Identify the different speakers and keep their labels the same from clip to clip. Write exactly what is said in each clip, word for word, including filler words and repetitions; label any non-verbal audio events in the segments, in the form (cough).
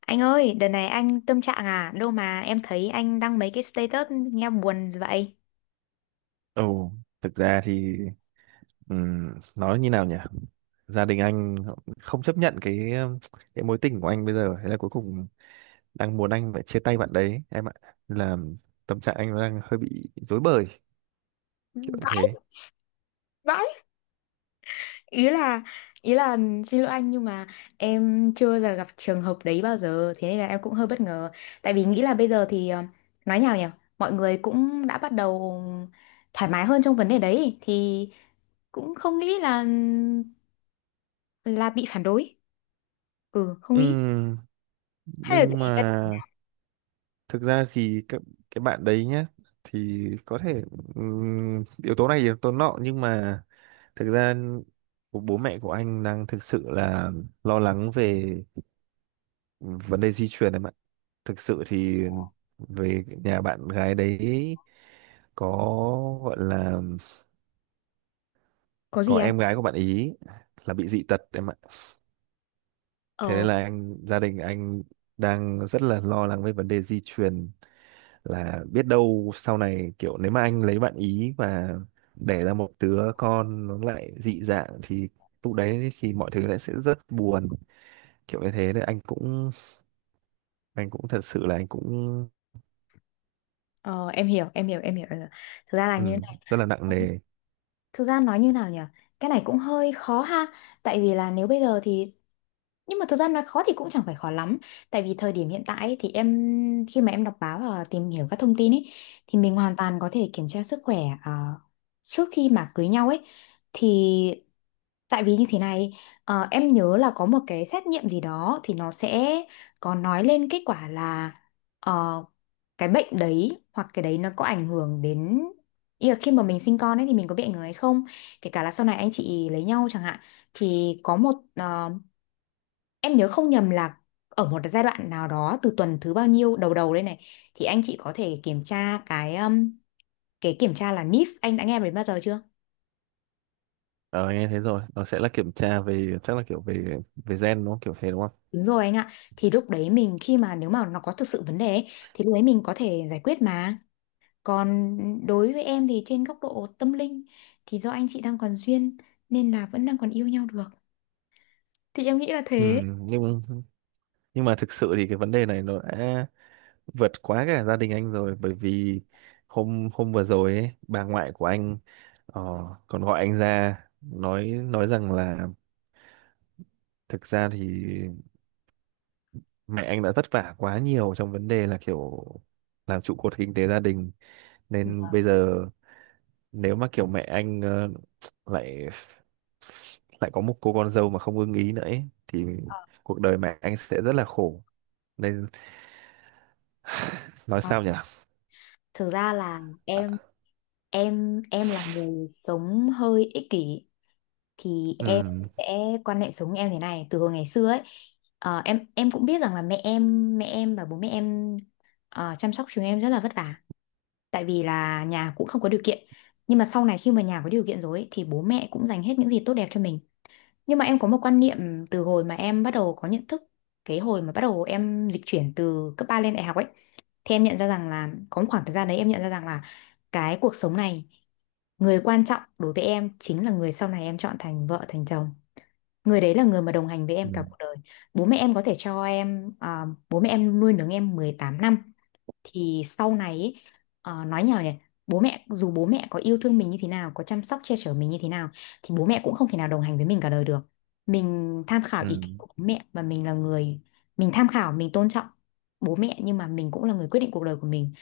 Speaker 1: Anh ơi, đợt này anh tâm trạng à? Đâu mà em thấy anh đăng mấy cái status nghe buồn vậy?
Speaker 2: Ồ, thực ra thì ừm, nói như nào nhỉ? Gia đình anh họ không chấp nhận cái, ừm, cái mối tình của anh bây giờ. Thế là cuối cùng đang muốn anh phải chia tay bạn đấy em ạ. Là tâm trạng anh đang hơi bị rối bời kiểu như
Speaker 1: Vãi.
Speaker 2: thế.
Speaker 1: Vãi. Ý là ý là xin lỗi anh, nhưng mà em chưa là gặp trường hợp đấy bao giờ, thế nên là em cũng hơi bất ngờ. Tại vì nghĩ là bây giờ thì ờ, nói nhào nhỉ, mọi người cũng đã bắt đầu thoải mái hơn trong vấn đề đấy, thì cũng không nghĩ là là bị phản đối. Ừ, không nghĩ.
Speaker 2: Ừm,
Speaker 1: Hay là
Speaker 2: nhưng
Speaker 1: tùy.
Speaker 2: mà thực ra thì cái, cái bạn đấy nhá thì có thể ừm, yếu tố này yếu tố nọ, nhưng mà thực ra của bố mẹ của anh đang thực sự là lo lắng về vấn đề di truyền em ạ. Thực sự thì về nhà bạn gái đấy có gọi là
Speaker 1: Có gì.
Speaker 2: có em gái của bạn ý là bị dị tật em ạ. Thế nên
Speaker 1: Anh.
Speaker 2: là anh gia đình anh đang rất là lo lắng về vấn đề di truyền, là biết đâu sau này kiểu nếu mà anh lấy bạn ý và đẻ ra một đứa con nó lại dị dạng thì lúc đấy thì mọi thứ lại sẽ rất buồn kiểu như thế. Nên anh cũng anh cũng thật sự là anh cũng
Speaker 1: Ờ, em hiểu, em hiểu, em hiểu. em hiểu. Thực ra là
Speaker 2: ừ,
Speaker 1: như thế này.
Speaker 2: rất là nặng nề.
Speaker 1: Thực ra nói như nào nhỉ? Cái này cũng hơi khó ha. Tại vì là nếu bây giờ thì nhưng mà thực ra nói khó thì cũng chẳng phải khó lắm. Tại vì thời điểm hiện tại ấy, thì em khi mà em đọc báo và tìm hiểu các thông tin ấy, thì mình hoàn toàn có thể kiểm tra sức khỏe ờ, trước khi mà cưới nhau ấy. Thì tại vì như thế này, ờ, em nhớ là có một cái xét nghiệm gì đó, thì nó sẽ có nói lên kết quả là ờ, cái bệnh đấy hoặc cái đấy nó có ảnh hưởng đến, ý là khi mà mình sinh con ấy thì mình có bị ảnh hưởng hay không, kể cả là sau này anh chị lấy nhau chẳng hạn, thì có một ờ, em nhớ không nhầm là ở một giai đoạn nào đó từ tuần thứ bao nhiêu đầu đầu đây này, thì anh chị có thể kiểm tra cái um, cái kiểm tra là en i ép, anh đã nghe đến bao giờ chưa?
Speaker 2: Ờ Nghe thế rồi, nó sẽ là kiểm tra về chắc là kiểu về về gen đúng không? Kiểu thế đúng không?
Speaker 1: Đúng rồi anh ạ. Thì lúc đấy mình khi mà nếu mà nó có thực sự vấn đề ấy, thì lúc đấy mình có thể giải quyết mà. Còn đối với em thì trên góc độ tâm linh, thì do anh chị đang còn duyên nên là vẫn đang còn yêu nhau được. Thì em nghĩ là
Speaker 2: Ừ,
Speaker 1: thế.
Speaker 2: nhưng nhưng mà thực sự thì cái vấn đề này nó đã vượt quá cả gia đình anh rồi, bởi vì hôm hôm vừa rồi ấy, bà ngoại của anh ờ, còn gọi anh ra nói nói rằng là thực ra thì mẹ anh đã vất vả quá nhiều trong vấn đề là kiểu làm trụ cột kinh tế gia đình, nên bây giờ nếu mà kiểu mẹ anh ờ, lại lại có một cô con dâu mà không ưng ý nữa ấy, thì cuộc đời mẹ anh sẽ rất là khổ, nên nói
Speaker 1: Ờ,
Speaker 2: sao nhỉ.
Speaker 1: thực ra là em em em là người sống hơi ích kỷ, thì em
Speaker 2: Ừ.
Speaker 1: sẽ quan niệm sống em thế này từ hồi ngày xưa ấy. Ờ, em em cũng biết rằng là mẹ em mẹ em và bố mẹ em ờ, chăm sóc chúng em rất là vất vả, tại vì là nhà cũng không có điều kiện, nhưng mà sau này khi mà nhà có điều kiện rồi ấy, thì bố mẹ cũng dành hết những gì tốt đẹp cho mình. Nhưng mà em có một quan niệm từ hồi mà em bắt đầu có nhận thức, cái hồi mà bắt đầu em dịch chuyển từ cấp ba lên đại học ấy, thì em nhận ra rằng là có một khoảng thời gian đấy em nhận ra rằng là cái cuộc sống này, người quan trọng đối với em chính là người sau này em chọn thành vợ thành chồng. Người đấy là người mà đồng hành với
Speaker 2: Ừ.
Speaker 1: em cả cuộc đời. Bố mẹ em có thể cho em, à, bố mẹ em nuôi nấng em mười tám năm, thì sau này ý, ờ, nói nhỏ nhỉ, bố mẹ dù bố mẹ có yêu thương mình như thế nào, có chăm sóc che chở mình như thế nào, thì bố mẹ cũng không thể nào đồng hành với mình cả đời được. Mình tham khảo ý
Speaker 2: Ừ.
Speaker 1: kiến của bố mẹ và mình là người, mình tham khảo mình tôn trọng bố mẹ, nhưng mà mình cũng là người quyết định cuộc đời của mình.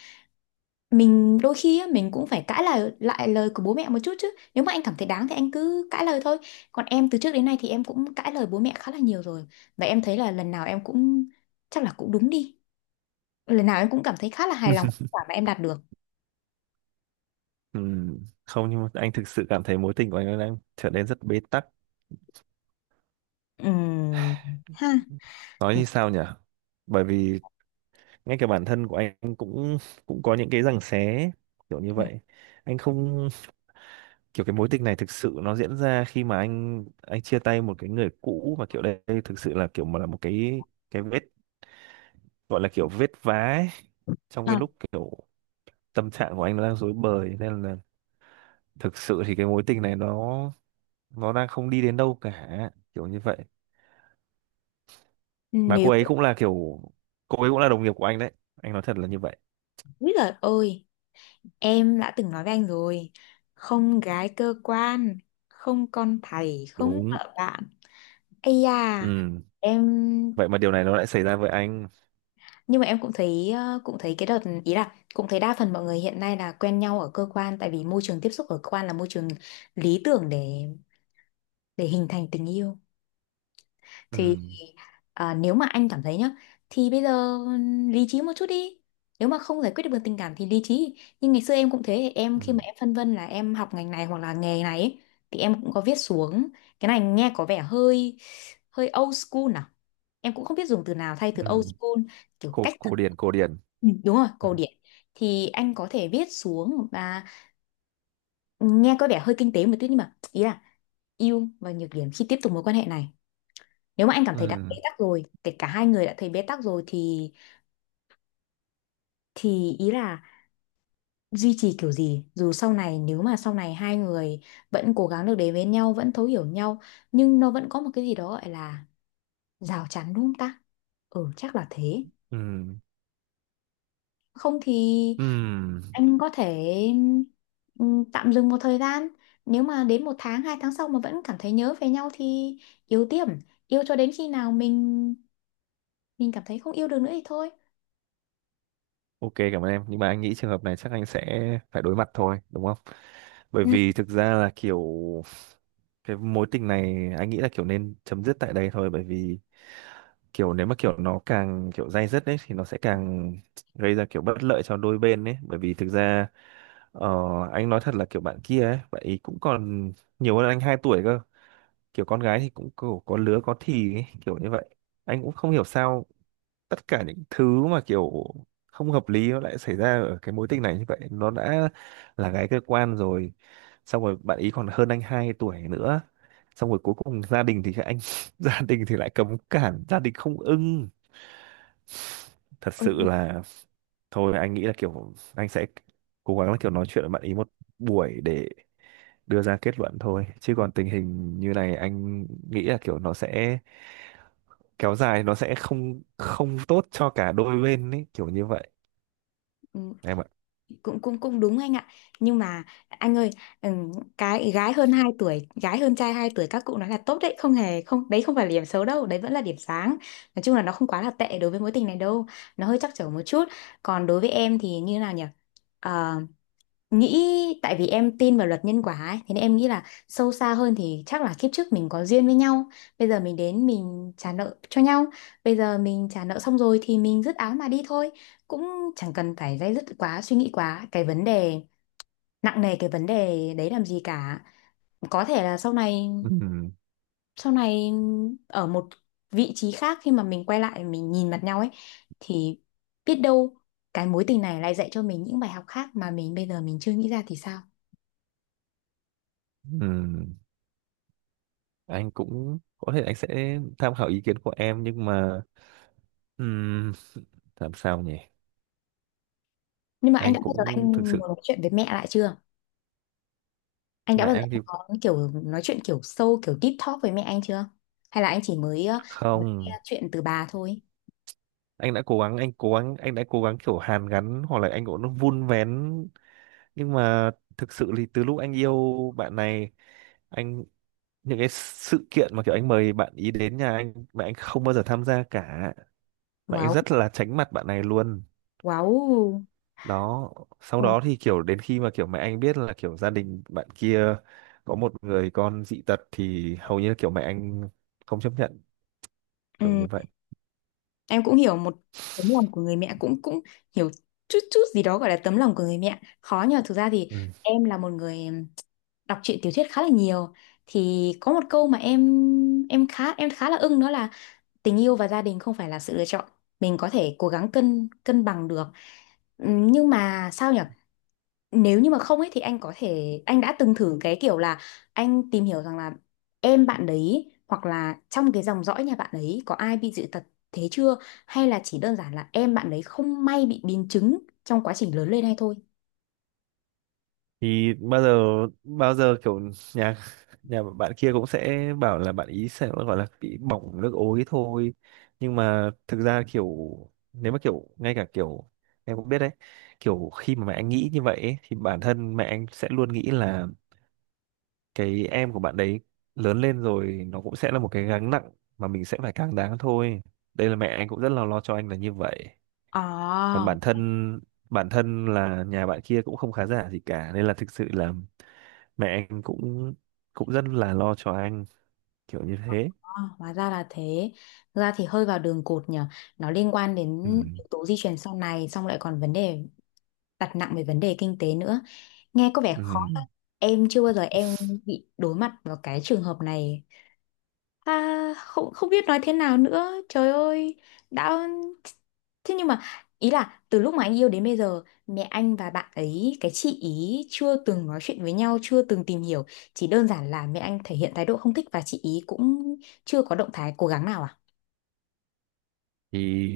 Speaker 1: Mình đôi khi á, mình cũng phải cãi lời lại lời của bố mẹ một chút, chứ nếu mà anh cảm thấy đáng thì anh cứ cãi lời thôi. Còn em từ trước đến nay thì em cũng cãi lời bố mẹ khá là nhiều rồi, và em thấy là lần nào em cũng chắc là cũng đúng đi, lần nào em cũng cảm thấy khá là hài lòng với
Speaker 2: (laughs)
Speaker 1: kết quả mà em đạt được.
Speaker 2: Ừ. Không, nhưng mà anh thực sự cảm thấy mối tình của anh đang trở nên rất bế tắc,
Speaker 1: Ừm, ha.
Speaker 2: nói
Speaker 1: Ừm.
Speaker 2: như sao nhỉ, bởi vì ngay cả bản thân của anh cũng cũng có những cái giằng xé kiểu như vậy. Anh không, kiểu cái mối tình này thực sự nó diễn ra khi mà anh anh chia tay một cái người cũ, mà kiểu đây thực sự là kiểu mà là một cái cái vết, gọi là kiểu vết vá ấy, trong cái
Speaker 1: À,
Speaker 2: lúc kiểu tâm trạng của anh nó đang rối bời, nên là thực sự thì cái mối tình này nó nó đang không đi đến đâu cả kiểu như vậy. Mà
Speaker 1: nếu
Speaker 2: cô ấy cũng là kiểu cô ấy cũng là đồng nghiệp của anh đấy, anh nói thật là như vậy.
Speaker 1: úi giời ơi, em đã từng nói với anh rồi, không gái cơ quan, không con thầy, không
Speaker 2: Đúng.
Speaker 1: vợ bạn. Ây da.
Speaker 2: Ừ.
Speaker 1: Em.
Speaker 2: Vậy mà điều này nó lại xảy ra với anh.
Speaker 1: Nhưng mà em cũng thấy ờ, cũng thấy cái đợt, ý là cũng thấy đa phần mọi người hiện nay là quen nhau ở cơ quan, tại vì môi trường tiếp xúc ở cơ quan là môi trường lý tưởng để để hình thành tình yêu.
Speaker 2: Ừ.
Speaker 1: Thì à, nếu mà anh cảm thấy nhá, thì bây giờ lý trí một chút đi, nếu mà không giải quyết được bằng tình cảm thì lý trí. Nhưng ngày xưa em cũng thế, em khi mà
Speaker 2: Ừ.
Speaker 1: em phân vân là em học ngành này hoặc là nghề này ấy, thì em cũng có viết xuống. Cái này nghe có vẻ hơi hơi old school à, em cũng không biết dùng từ nào thay từ old
Speaker 2: Ừ.
Speaker 1: school, kiểu cách
Speaker 2: cổ
Speaker 1: thức.
Speaker 2: cổ điển cổ điển.
Speaker 1: Ừ, đúng rồi,
Speaker 2: Ừ.
Speaker 1: cổ điển. Thì anh có thể viết xuống và nghe có vẻ hơi kinh tế một tí, nhưng mà ý là ưu và nhược điểm khi tiếp tục mối quan hệ này. Nếu mà anh cảm thấy đã bế
Speaker 2: Ừ.
Speaker 1: tắc rồi, kể cả hai người đã thấy bế tắc rồi, thì thì ý là duy trì kiểu gì, dù sau này nếu mà sau này hai người vẫn cố gắng được đến với nhau, vẫn thấu hiểu nhau, nhưng nó vẫn có một cái gì đó gọi là rào chắn, đúng không ta? Ừ, chắc là thế.
Speaker 2: Ừ.
Speaker 1: Không thì
Speaker 2: Ừ.
Speaker 1: anh có thể ừm, tạm dừng một thời gian, nếu mà đến một tháng hai tháng sau mà vẫn cảm thấy nhớ về nhau thì yêu tiếp, yêu cho đến khi nào mình mình cảm thấy không yêu được nữa thì thôi.
Speaker 2: OK, cảm ơn em, nhưng mà anh nghĩ trường hợp này chắc anh sẽ phải đối mặt thôi đúng không? Bởi
Speaker 1: Ừ.
Speaker 2: vì thực ra là kiểu cái mối tình này anh nghĩ là kiểu nên chấm dứt tại đây thôi, bởi vì kiểu nếu mà kiểu nó càng kiểu day dứt đấy thì nó sẽ càng gây ra kiểu bất lợi cho đôi bên đấy, bởi vì thực ra ờ, anh nói thật là kiểu bạn kia ấy bạn ấy cũng còn nhiều hơn anh hai tuổi cơ. Kiểu con gái thì cũng kiểu có lứa có thì ấy, kiểu như vậy. Anh cũng không hiểu sao tất cả những thứ mà kiểu không hợp lý nó lại xảy ra ở cái mối tình này, như vậy nó đã là gái cơ quan rồi, xong rồi bạn ý còn hơn anh hai tuổi nữa, xong rồi cuối cùng gia đình thì anh (laughs) gia đình thì lại cấm cản, gia đình không ưng, thật
Speaker 1: Ừ.
Speaker 2: sự là. Thôi anh nghĩ là kiểu anh sẽ cố gắng là kiểu nói chuyện với bạn ý một buổi để đưa ra kết luận thôi, chứ còn tình hình như này anh nghĩ là kiểu nó sẽ kéo dài, nó sẽ không không tốt cho cả đôi bên ấy kiểu như vậy
Speaker 1: Ừ.
Speaker 2: em ạ.
Speaker 1: Cũng cũng cũng đúng anh ạ, nhưng mà anh ơi, ừm, cái gái hơn hai tuổi, gái hơn trai hai tuổi các cụ nói là tốt đấy, không hề không đấy, không phải là điểm xấu đâu đấy, vẫn là điểm sáng. Nói chung là nó không quá là tệ đối với mối tình này đâu, nó hơi trắc trở một chút. Còn đối với em thì như nào nhỉ. Ờ, nghĩ, tại vì em tin vào luật nhân quả ấy, thế nên em nghĩ là sâu xa hơn thì chắc là kiếp trước mình có duyên với nhau, bây giờ mình đến mình trả nợ cho nhau, bây giờ mình trả nợ xong rồi thì mình dứt áo mà đi thôi, cũng chẳng cần phải day dứt quá, suy nghĩ quá cái vấn đề nặng nề cái vấn đề đấy làm gì cả. Có thể là sau này
Speaker 2: Ừm,
Speaker 1: sau này ở một vị trí khác, khi mà mình quay lại mình nhìn mặt nhau ấy, thì biết đâu cái mối tình này lại dạy cho mình những bài học khác mà mình bây giờ mình chưa nghĩ ra thì sao.
Speaker 2: ừm, anh cũng có thể anh sẽ tham khảo ý kiến của em, nhưng mà ừm, làm sao nhỉ.
Speaker 1: Nhưng mà anh
Speaker 2: Anh
Speaker 1: đã bao giờ anh
Speaker 2: cũng thực
Speaker 1: muốn
Speaker 2: sự
Speaker 1: nói chuyện với mẹ lại chưa? Anh đã
Speaker 2: mẹ
Speaker 1: bao giờ
Speaker 2: anh thì
Speaker 1: anh có kiểu nói chuyện kiểu sâu, kiểu deep talk với mẹ anh chưa? Hay là anh chỉ mới, ờ, mới nghe
Speaker 2: không,
Speaker 1: chuyện từ bà thôi?
Speaker 2: anh đã cố gắng anh cố gắng anh đã cố gắng kiểu hàn gắn hoặc là anh cũng vun vén, nhưng mà thực sự thì từ lúc anh yêu bạn này, anh những cái sự kiện mà kiểu anh mời bạn ý đến nhà anh mà anh không bao giờ tham gia cả. Mẹ anh
Speaker 1: Wow,
Speaker 2: rất là tránh mặt bạn này luôn
Speaker 1: wow.
Speaker 2: đó, sau
Speaker 1: Wow.
Speaker 2: đó thì kiểu đến khi mà kiểu mẹ anh biết là kiểu gia đình bạn kia có một người con dị tật thì hầu như kiểu mẹ anh không chấp nhận kiểu như
Speaker 1: Ừ.
Speaker 2: vậy.
Speaker 1: Em cũng hiểu một tấm lòng của người mẹ, cũng cũng hiểu chút chút gì đó gọi là tấm lòng của người mẹ. Khó nhờ, thực ra thì
Speaker 2: Ừ.
Speaker 1: em là một người đọc truyện tiểu thuyết khá là nhiều, thì có một câu mà em em khá em khá là ưng, đó là tình yêu và gia đình không phải là sự lựa chọn, mình có thể cố gắng cân cân bằng được. Ừm, nhưng mà sao nhỉ, nếu như mà không ấy thì anh có thể anh đã từng thử cái kiểu là anh tìm hiểu rằng là em bạn đấy hoặc là trong cái dòng dõi nhà bạn ấy có ai bị dị tật thế chưa, hay là chỉ đơn giản là em bạn đấy không may bị biến chứng trong quá trình lớn lên hay thôi.
Speaker 2: Thì bao giờ bao giờ kiểu nhà nhà bạn kia cũng sẽ bảo là bạn ý sẽ gọi là bị bỏng nước ối thôi, nhưng mà thực ra kiểu nếu mà kiểu ngay cả kiểu em cũng biết đấy, kiểu khi mà mẹ anh nghĩ như vậy ấy, thì bản thân mẹ anh sẽ luôn nghĩ là cái em của bạn đấy lớn lên rồi nó cũng sẽ là một cái gánh nặng mà mình sẽ phải càng đáng thôi. Đây là mẹ anh cũng rất là lo cho anh là như vậy. Còn
Speaker 1: À,
Speaker 2: bản thân bản thân là nhà bạn kia cũng không khá giả gì cả, nên là thực sự là mẹ anh cũng cũng rất là lo cho anh kiểu như thế.
Speaker 1: à, hóa ra là thế. Thực ra thì hơi vào đường cụt nhỉ. Nó liên quan đến
Speaker 2: Ừ.
Speaker 1: yếu tố di truyền sau này, xong lại còn vấn đề đặt nặng về vấn đề kinh tế nữa, nghe có vẻ
Speaker 2: Ừ.
Speaker 1: khó thật. Em chưa bao giờ em bị đối mặt vào cái trường hợp này. À, không không biết nói thế nào nữa trời ơi. Đã thế, nhưng mà ý là từ lúc mà anh yêu đến bây giờ, mẹ anh và bạn ấy cái chị ý chưa từng nói chuyện với nhau, chưa từng tìm hiểu, chỉ đơn giản là mẹ anh thể hiện thái độ không thích và chị ý cũng chưa có động thái cố gắng nào à?
Speaker 2: Thì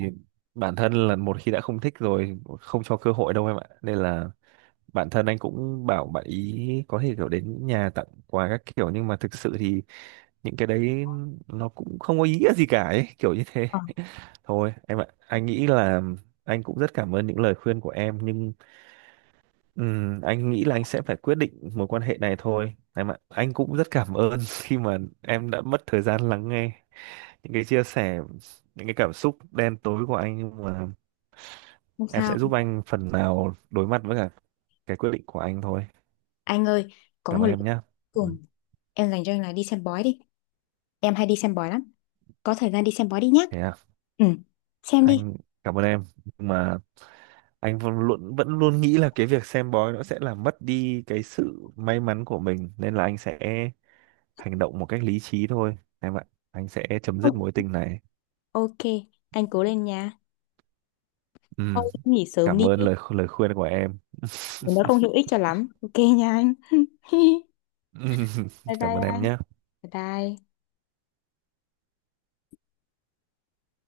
Speaker 2: bản thân là một khi đã không thích rồi, không cho cơ hội đâu em ạ, nên là bản thân anh cũng bảo bạn ý có thể kiểu đến nhà tặng quà các kiểu, nhưng mà thực sự thì những cái đấy nó cũng không có ý nghĩa gì cả ấy, kiểu như thế.
Speaker 1: Ờ,
Speaker 2: Thôi em ạ, anh nghĩ là anh cũng rất cảm ơn những lời khuyên của em, nhưng ừm, anh nghĩ là anh sẽ phải quyết định mối quan hệ này thôi em ạ. Anh cũng rất cảm ơn (laughs) khi mà em đã mất thời gian lắng nghe những cái chia sẻ, những cái cảm xúc đen tối của anh, nhưng mà
Speaker 1: không
Speaker 2: em
Speaker 1: sao.
Speaker 2: sẽ giúp anh phần nào đối mặt với cả cái quyết định của anh thôi.
Speaker 1: Anh ơi, có
Speaker 2: Cảm
Speaker 1: một
Speaker 2: ơn
Speaker 1: lần
Speaker 2: em
Speaker 1: cuối
Speaker 2: nhé. Ừ,
Speaker 1: cùng em dành cho anh là đi xem bói đi, em hay đi xem bói lắm. Có thời gian đi xem bói đi nhá.
Speaker 2: thế à.
Speaker 1: Ừ. Xem đi.
Speaker 2: Anh cảm ơn em nhưng mà anh vẫn luôn vẫn luôn nghĩ là cái việc xem bói nó sẽ làm mất đi cái sự may mắn của mình, nên là anh sẽ hành động một cách lý trí thôi em ạ. Anh sẽ chấm dứt
Speaker 1: Ok,
Speaker 2: mối tình này.
Speaker 1: ok, anh cố lên nha.
Speaker 2: Ừm,
Speaker 1: Thôi nghỉ sớm
Speaker 2: Cảm
Speaker 1: đi,
Speaker 2: ơn lời lời khuyên của em.
Speaker 1: nó không hữu
Speaker 2: (laughs)
Speaker 1: ích cho lắm. Ok nha anh. (laughs)
Speaker 2: Ừm,
Speaker 1: Bye
Speaker 2: Cảm ơn
Speaker 1: bye
Speaker 2: em
Speaker 1: anh.
Speaker 2: nhé.
Speaker 1: Bye bye.